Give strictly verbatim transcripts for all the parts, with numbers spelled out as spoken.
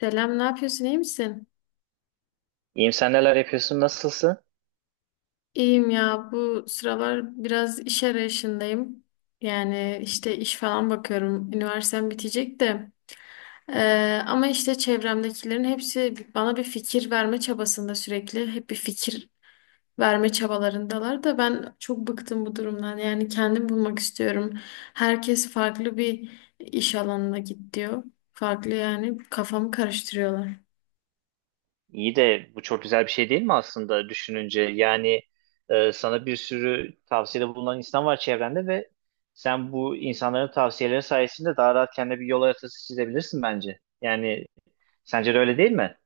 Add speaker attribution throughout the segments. Speaker 1: Selam, ne yapıyorsun? İyi misin?
Speaker 2: İyiyim sen neler yapıyorsun nasılsın?
Speaker 1: İyiyim ya. Bu sıralar biraz iş arayışındayım. Yani işte iş falan bakıyorum. Üniversitem bitecek de. Ee, ama işte çevremdekilerin hepsi bana bir fikir verme çabasında sürekli. Hep bir fikir verme çabalarındalar da ben çok bıktım bu durumdan. Yani kendim bulmak istiyorum. Herkes farklı bir iş alanına git diyor. Farklı yani kafamı karıştırıyorlar.
Speaker 2: İyi de bu çok güzel bir şey değil mi aslında düşününce? Yani e, sana bir sürü tavsiyede bulunan insan var çevrende ve sen bu insanların tavsiyeleri sayesinde daha rahat kendine bir yol haritası çizebilirsin bence. Yani sence de öyle değil mi?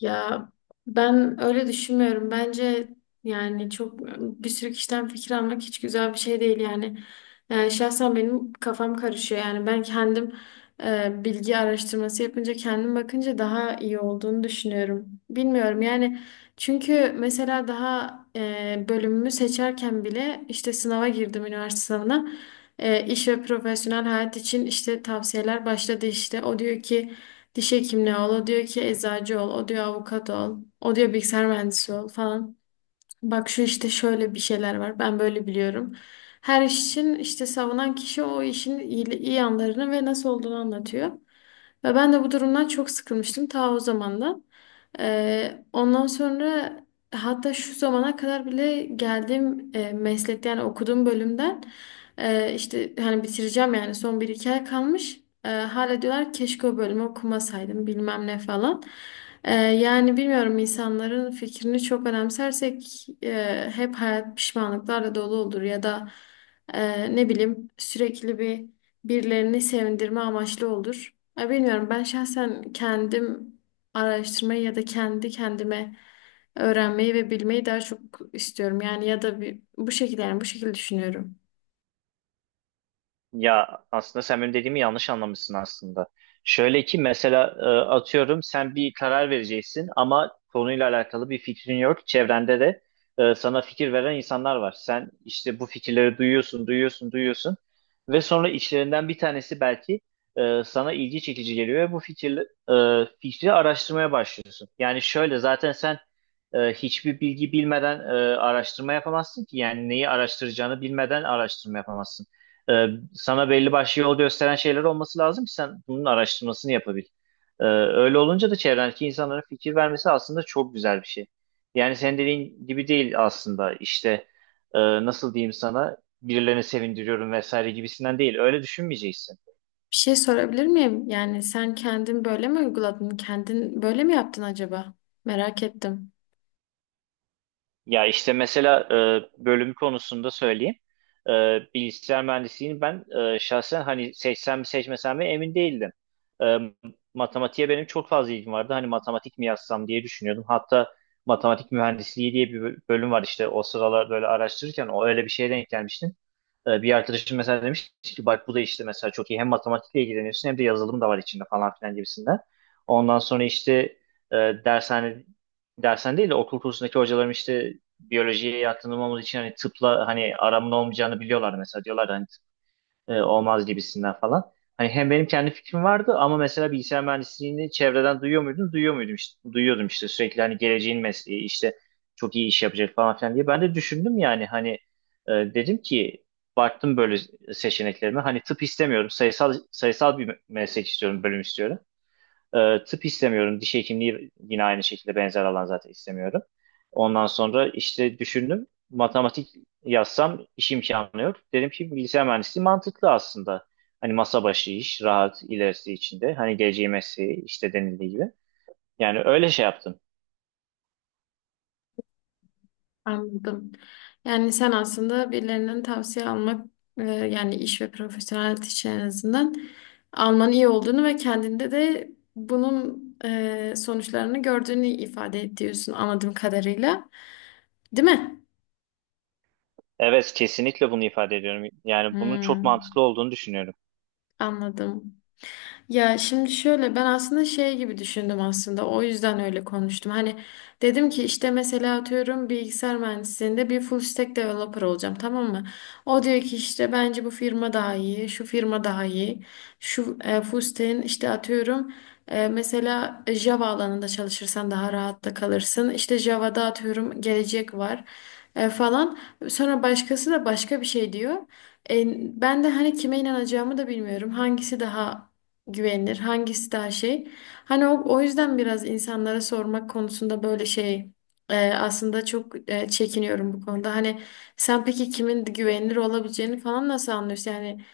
Speaker 1: Ya ben öyle düşünmüyorum. Bence yani çok bir sürü kişiden fikir almak hiç güzel bir şey değil yani. E, şahsen benim kafam karışıyor. Yani ben kendim e, bilgi araştırması yapınca kendim bakınca daha iyi olduğunu düşünüyorum. Bilmiyorum yani, çünkü mesela daha e, bölümümü seçerken bile işte sınava girdim üniversite sınavına. E, iş ve profesyonel hayat için işte tavsiyeler başladı işte. O diyor ki diş hekimliği ol, o diyor ki eczacı ol, o diyor avukat ol, o diyor bilgisayar mühendisi ol falan. Bak şu işte şöyle bir şeyler var, ben böyle biliyorum. Her iş için işte savunan kişi o işin iyi, iyi yanlarını ve nasıl olduğunu anlatıyor. Ve ben de bu durumdan çok sıkılmıştım ta o zamandan. Ee, ondan sonra hatta şu zamana kadar bile geldiğim e, meslekte, yani okuduğum bölümden e, işte hani bitireceğim yani son bir iki ay kalmış. E, hala diyorlar keşke o bölümü okumasaydım bilmem ne falan. E, yani bilmiyorum, insanların fikrini çok önemsersek e, hep hayat pişmanlıklarla dolu olur ya da e, ne bileyim sürekli bir birilerini sevindirme amaçlı olur. Ya bilmiyorum, ben şahsen kendim araştırmayı ya da kendi kendime öğrenmeyi ve bilmeyi daha çok istiyorum. Yani ya da bir, bu şekilde yani bu şekilde düşünüyorum.
Speaker 2: Ya aslında sen benim dediğimi yanlış anlamışsın aslında. Şöyle ki mesela e, atıyorum sen bir karar vereceksin ama konuyla alakalı bir fikrin yok. Çevrende de e, sana fikir veren insanlar var. Sen işte bu fikirleri duyuyorsun, duyuyorsun, duyuyorsun ve sonra içlerinden bir tanesi belki e, sana ilgi çekici geliyor ve bu fikir, e, fikri araştırmaya başlıyorsun. Yani şöyle zaten sen e, hiçbir bilgi bilmeden e, araştırma yapamazsın ki. Yani neyi araştıracağını bilmeden araştırma yapamazsın. Ee, Sana belli başlı yol gösteren şeyler olması lazım ki sen bunun araştırmasını yapabil. Ee, öyle olunca da çevrendeki insanların fikir vermesi aslında çok güzel bir şey. Yani senin dediğin gibi değil aslında işte e, nasıl diyeyim sana birilerini sevindiriyorum vesaire gibisinden değil. Öyle düşünmeyeceksin.
Speaker 1: Bir şey sorabilir miyim? Yani sen kendin böyle mi uyguladın? Kendin böyle mi yaptın acaba? Merak ettim.
Speaker 2: Ya işte mesela e, bölüm konusunda söyleyeyim. E, Bilgisayar mühendisliğini ben e, şahsen hani seçsem mi seçmesem mi emin değildim. E, Matematiğe benim çok fazla ilgim vardı. Hani matematik mi yazsam diye düşünüyordum. Hatta matematik mühendisliği diye bir böl- bölüm var işte o sıralar böyle araştırırken o öyle bir şeye denk gelmiştim. E, bir arkadaşım mesela demiş ki bak bu da işte mesela çok iyi hem matematikle ilgileniyorsun hem de yazılım da var içinde falan filan gibisinden. Ondan sonra işte e, dershane dersen değil de okul kursundaki hocalarım işte biyolojiye yatkın olmamız için hani tıpla hani aramın olmayacağını biliyorlar mesela diyorlar hani e, olmaz gibisinden falan. Hani hem benim kendi fikrim vardı ama mesela bilgisayar mühendisliğini çevreden duyuyor muydum? Duyuyor muydum işte? Duyuyordum işte sürekli hani geleceğin mesleği işte çok iyi iş yapacak falan filan diye. Ben de düşündüm yani hani e, dedim ki baktım böyle seçeneklerime hani tıp istemiyorum sayısal sayısal bir meslek istiyorum bölüm istiyorum. E, tıp istemiyorum. Diş hekimliği yine aynı şekilde benzer alan zaten istemiyorum. Ondan sonra işte düşündüm. Matematik yazsam iş imkanı yok. Dedim ki bilgisayar mühendisliği mantıklı aslında. Hani masa başı iş, rahat ilerisi içinde. Hani geleceği mesleği işte denildiği gibi. Yani öyle şey yaptım.
Speaker 1: Anladım. Yani sen aslında birilerinden tavsiye almak, e, yani iş ve profesyonel hayat, en azından almanın iyi olduğunu ve kendinde de bunun e, sonuçlarını gördüğünü ifade ediyorsun anladığım kadarıyla. Değil mi?
Speaker 2: Evet kesinlikle bunu ifade ediyorum. Yani bunun çok
Speaker 1: Hmm,
Speaker 2: mantıklı olduğunu düşünüyorum.
Speaker 1: anladım. Ya şimdi şöyle, ben aslında şey gibi düşündüm aslında, o yüzden öyle konuştum. Hani dedim ki işte mesela atıyorum bilgisayar mühendisliğinde bir full stack developer olacağım, tamam mı? O diyor ki işte bence bu firma daha iyi, şu firma daha iyi. Şu e, full stack'in işte atıyorum e, mesela Java alanında çalışırsan daha rahatla kalırsın. İşte Java'da atıyorum gelecek var e, falan. Sonra başkası da başka bir şey diyor. E, Ben de hani kime inanacağımı da bilmiyorum. Hangisi daha güvenilir, hangisi daha şey. Hani o, o yüzden biraz insanlara sormak konusunda böyle şey, e, aslında çok e, çekiniyorum bu konuda. Hani sen peki kimin güvenilir olabileceğini falan nasıl anlıyorsun? Yani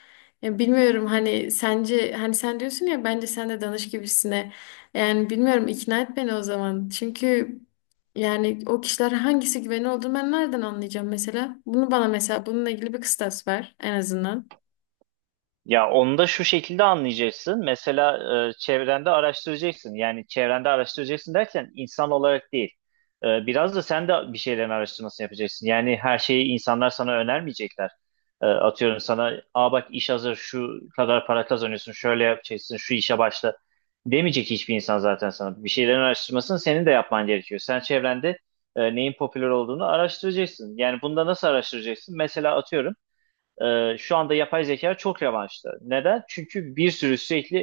Speaker 1: e, bilmiyorum hani sence, hani sen diyorsun ya bence sen de danış gibisine. Yani bilmiyorum, ikna et beni o zaman. Çünkü yani o kişiler hangisi güvenilir olduğunu ben nereden anlayacağım mesela? Bunu bana, mesela bununla ilgili bir kıstas ver en azından.
Speaker 2: Ya onu da şu şekilde anlayacaksın. Mesela e, çevrende araştıracaksın. Yani çevrende araştıracaksın derken insan olarak değil. E, biraz da sen de bir şeylerin araştırmasını yapacaksın. Yani her şeyi insanlar sana önermeyecekler. E, atıyorum sana, aa bak iş hazır, şu kadar para kazanıyorsun, şöyle yapacaksın, şu işe başla demeyecek hiçbir insan zaten sana. Bir şeylerin araştırmasını senin de yapman gerekiyor. Sen çevrende e, neyin popüler olduğunu araştıracaksın. Yani bunda nasıl araştıracaksın? Mesela atıyorum e, şu anda yapay zeka çok revaçta. Neden? Çünkü bir sürü sürekli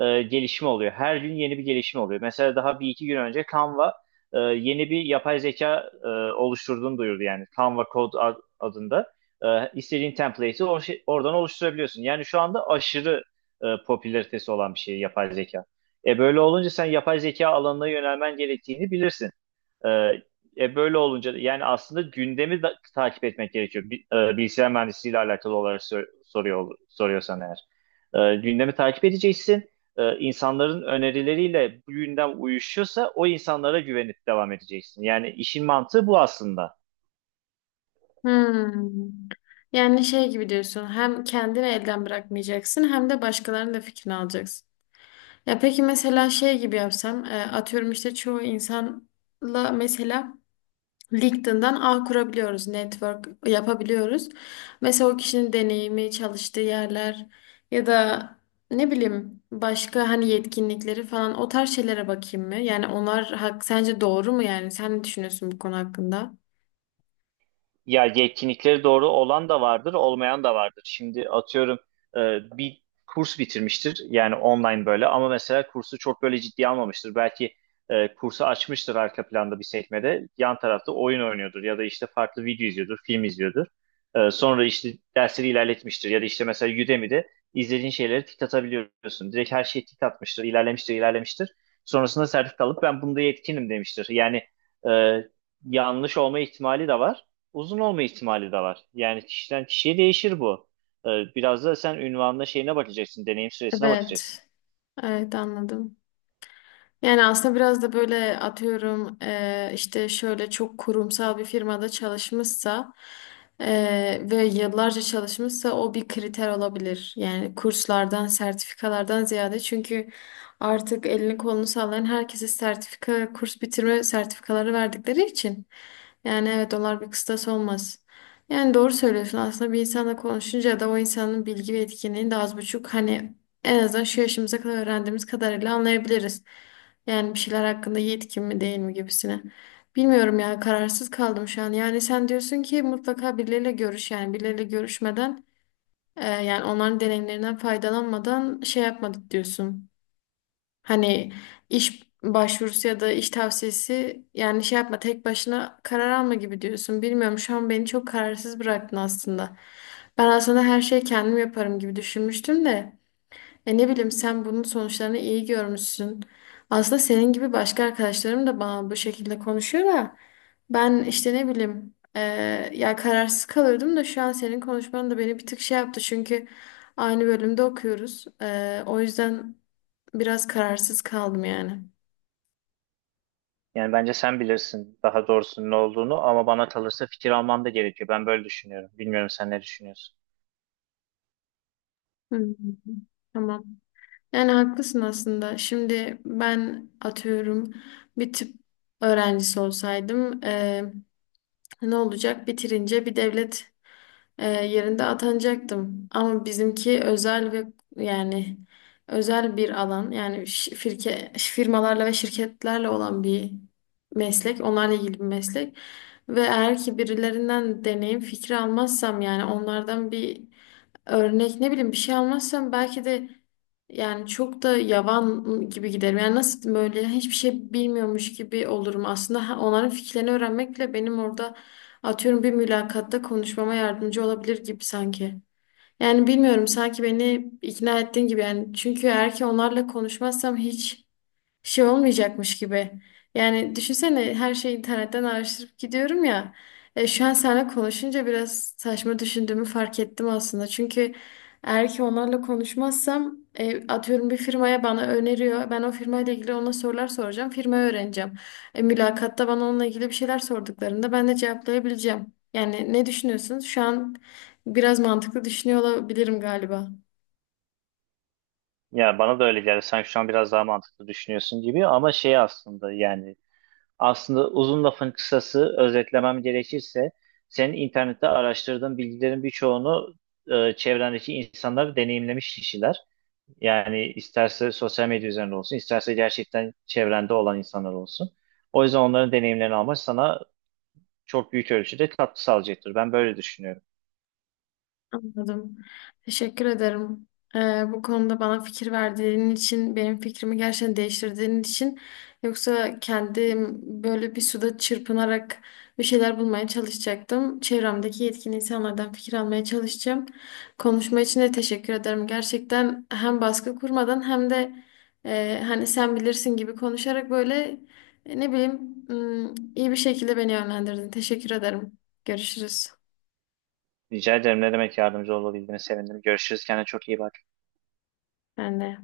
Speaker 2: e, gelişme oluyor. Her gün yeni bir gelişme oluyor. Mesela daha bir iki gün önce Canva e, yeni bir yapay zeka e, oluşturduğunu duyurdu yani. Canva Code ad- adında. E, istediğin template'i or şey- oradan oluşturabiliyorsun. Yani şu anda aşırı e, popülaritesi olan bir şey yapay zeka. E böyle olunca sen yapay zeka alanına yönelmen gerektiğini bilirsin. Ee, e böyle olunca da- yani aslında gündemi da, takip etmek gerekiyor. Bi- e, bilgisayar mühendisliğiyle alakalı olarak sor- soruyor soruyorsan eğer. Ee, gündemi takip edeceksin. Ee, insanların önerileriyle bu gündem uyuşuyorsa o insanlara güvenip devam edeceksin. Yani işin mantığı bu aslında.
Speaker 1: Hmm. Yani şey gibi diyorsun, hem kendini elden bırakmayacaksın hem de başkalarının da fikrini alacaksın. Ya peki mesela şey gibi yapsam, e, atıyorum işte çoğu insanla mesela LinkedIn'dan ağ kurabiliyoruz, network yapabiliyoruz. Mesela o kişinin deneyimi, çalıştığı yerler ya da ne bileyim başka hani yetkinlikleri falan, o tarz şeylere bakayım mı? Yani onlar hak, sence doğru mu yani? Sen ne düşünüyorsun bu konu hakkında?
Speaker 2: Ya yetkinlikleri doğru olan da vardır, olmayan da vardır. Şimdi atıyorum e, bir kurs bitirmiştir yani online böyle ama mesela kursu çok böyle ciddiye almamıştır. Belki e, kursu açmıştır arka planda bir sekmede, yan tarafta oyun oynuyordur ya da işte farklı video izliyordur, film izliyordur. E, sonra işte dersleri ilerletmiştir ya da işte mesela Udemy'de izlediğin şeyleri tik atabiliyorsun. Direkt her şeyi tik atmıştır, ilerlemiştir, ilerlemiştir. Sonrasında sertifika alıp ben bunda yetkinim demiştir. Yani e, yanlış olma ihtimali de var uzun olma ihtimali de var. Yani kişiden kişiye değişir bu. Ee, Biraz da sen ünvanına şeyine bakacaksın, deneyim süresine bakacaksın.
Speaker 1: Evet. Evet, anladım. Yani aslında biraz da böyle atıyorum, eee, işte şöyle çok kurumsal bir firmada çalışmışsa eee, ve yıllarca çalışmışsa o bir kriter olabilir. Yani kurslardan, sertifikalardan ziyade, çünkü artık elini kolunu sallayan herkese sertifika, kurs bitirme sertifikaları verdikleri için. Yani evet, onlar bir kıstas olmaz. Yani doğru söylüyorsun aslında, bir insanla konuşunca da o insanın bilgi ve etkinliğini de az buçuk hani en azından şu yaşımıza kadar öğrendiğimiz kadarıyla anlayabiliriz. Yani bir şeyler hakkında yetkin mi değil mi gibisine. Bilmiyorum ya, kararsız kaldım şu an. Yani sen diyorsun ki mutlaka birileriyle görüş, yani birileriyle görüşmeden e, yani onların deneyimlerinden faydalanmadan şey yapmadık diyorsun. Hani iş başvurusu ya da iş tavsiyesi yani şey yapma, tek başına karar alma gibi diyorsun. Bilmiyorum, şu an beni çok kararsız bıraktın aslında. Ben aslında her şeyi kendim yaparım gibi düşünmüştüm de. E, ne bileyim, sen bunun sonuçlarını iyi görmüşsün. Aslında senin gibi başka arkadaşlarım da bana bu şekilde konuşuyor da ben işte ne bileyim, e, ya kararsız kalıyordum da şu an senin konuşman da beni bir tık şey yaptı, çünkü aynı bölümde okuyoruz. E, o yüzden biraz kararsız kaldım yani.
Speaker 2: Yani bence sen bilirsin daha doğrusunun ne olduğunu ama bana kalırsa fikir alman da gerekiyor. Ben böyle düşünüyorum. Bilmiyorum sen ne düşünüyorsun?
Speaker 1: Hı hı. Tamam. Yani haklısın aslında. Şimdi ben atıyorum bir tıp öğrencisi olsaydım eee, ne olacak? Bitirince bir devlet, Ee, yerinde atanacaktım. Ama bizimki özel ve yani özel bir alan. Yani şi- firke, firmalarla ve şirketlerle olan bir meslek. Onlarla ilgili bir meslek. Ve eğer ki birilerinden deneyim fikri almazsam, yani onlardan bir örnek ne bileyim bir şey almazsam, belki de yani çok da yavan gibi giderim. Yani nasıl diyeyim, böyle hiçbir şey bilmiyormuş gibi olurum. Aslında ha- onların fikirlerini öğrenmek bile benim orada, atıyorum, bir mülakatta konuşmama yardımcı olabilir gibi sanki. Yani bilmiyorum, sanki beni ikna ettiğin gibi yani, çünkü eğer ki onlarla konuşmazsam hiç şey olmayacakmış gibi. Yani düşünsene, her şeyi internetten araştırıp gidiyorum ya. E, şu an seninle konuşunca biraz saçma düşündüğümü fark ettim aslında. Çünkü eğer ki onlarla konuşmazsam, e, atıyorum bir firmaya bana öneriyor. Ben o firmayla ilgili ona sorular soracağım. Firmayı öğreneceğim. E, mülakatta bana onunla ilgili bir şeyler sorduklarında ben de cevaplayabileceğim. Yani ne düşünüyorsunuz? Şu an biraz mantıklı düşünüyor olabilirim galiba.
Speaker 2: Ya bana da öyle geldi. Sen şu an biraz daha mantıklı düşünüyorsun gibi ama şey aslında yani aslında uzun lafın kısası özetlemem gerekirse senin internette araştırdığın bilgilerin birçoğunu e, çevrendeki insanlar deneyimlemiş kişiler. Yani isterse sosyal medya üzerinde olsun, isterse gerçekten çevrende olan insanlar olsun. O yüzden onların deneyimlerini almak sana çok büyük ölçüde katkı sağlayacaktır. Ben böyle düşünüyorum.
Speaker 1: Anladım. Teşekkür ederim. Ee, bu konuda bana fikir verdiğin için, benim fikrimi gerçekten değiştirdiğin için. Yoksa kendim böyle bir suda çırpınarak bir şeyler bulmaya çalışacaktım. Çevremdeki yetkin insanlardan fikir almaya çalışacağım. Konuşma için de teşekkür ederim. Gerçekten hem baskı kurmadan hem de e, hani sen bilirsin gibi konuşarak böyle e, ne bileyim, ım, iyi bir şekilde beni yönlendirdin. Teşekkür ederim. Görüşürüz.
Speaker 2: Rica ederim. Ne demek yardımcı olabildiğine sevindim. Görüşürüz. Kendine çok iyi bak.
Speaker 1: Ben de.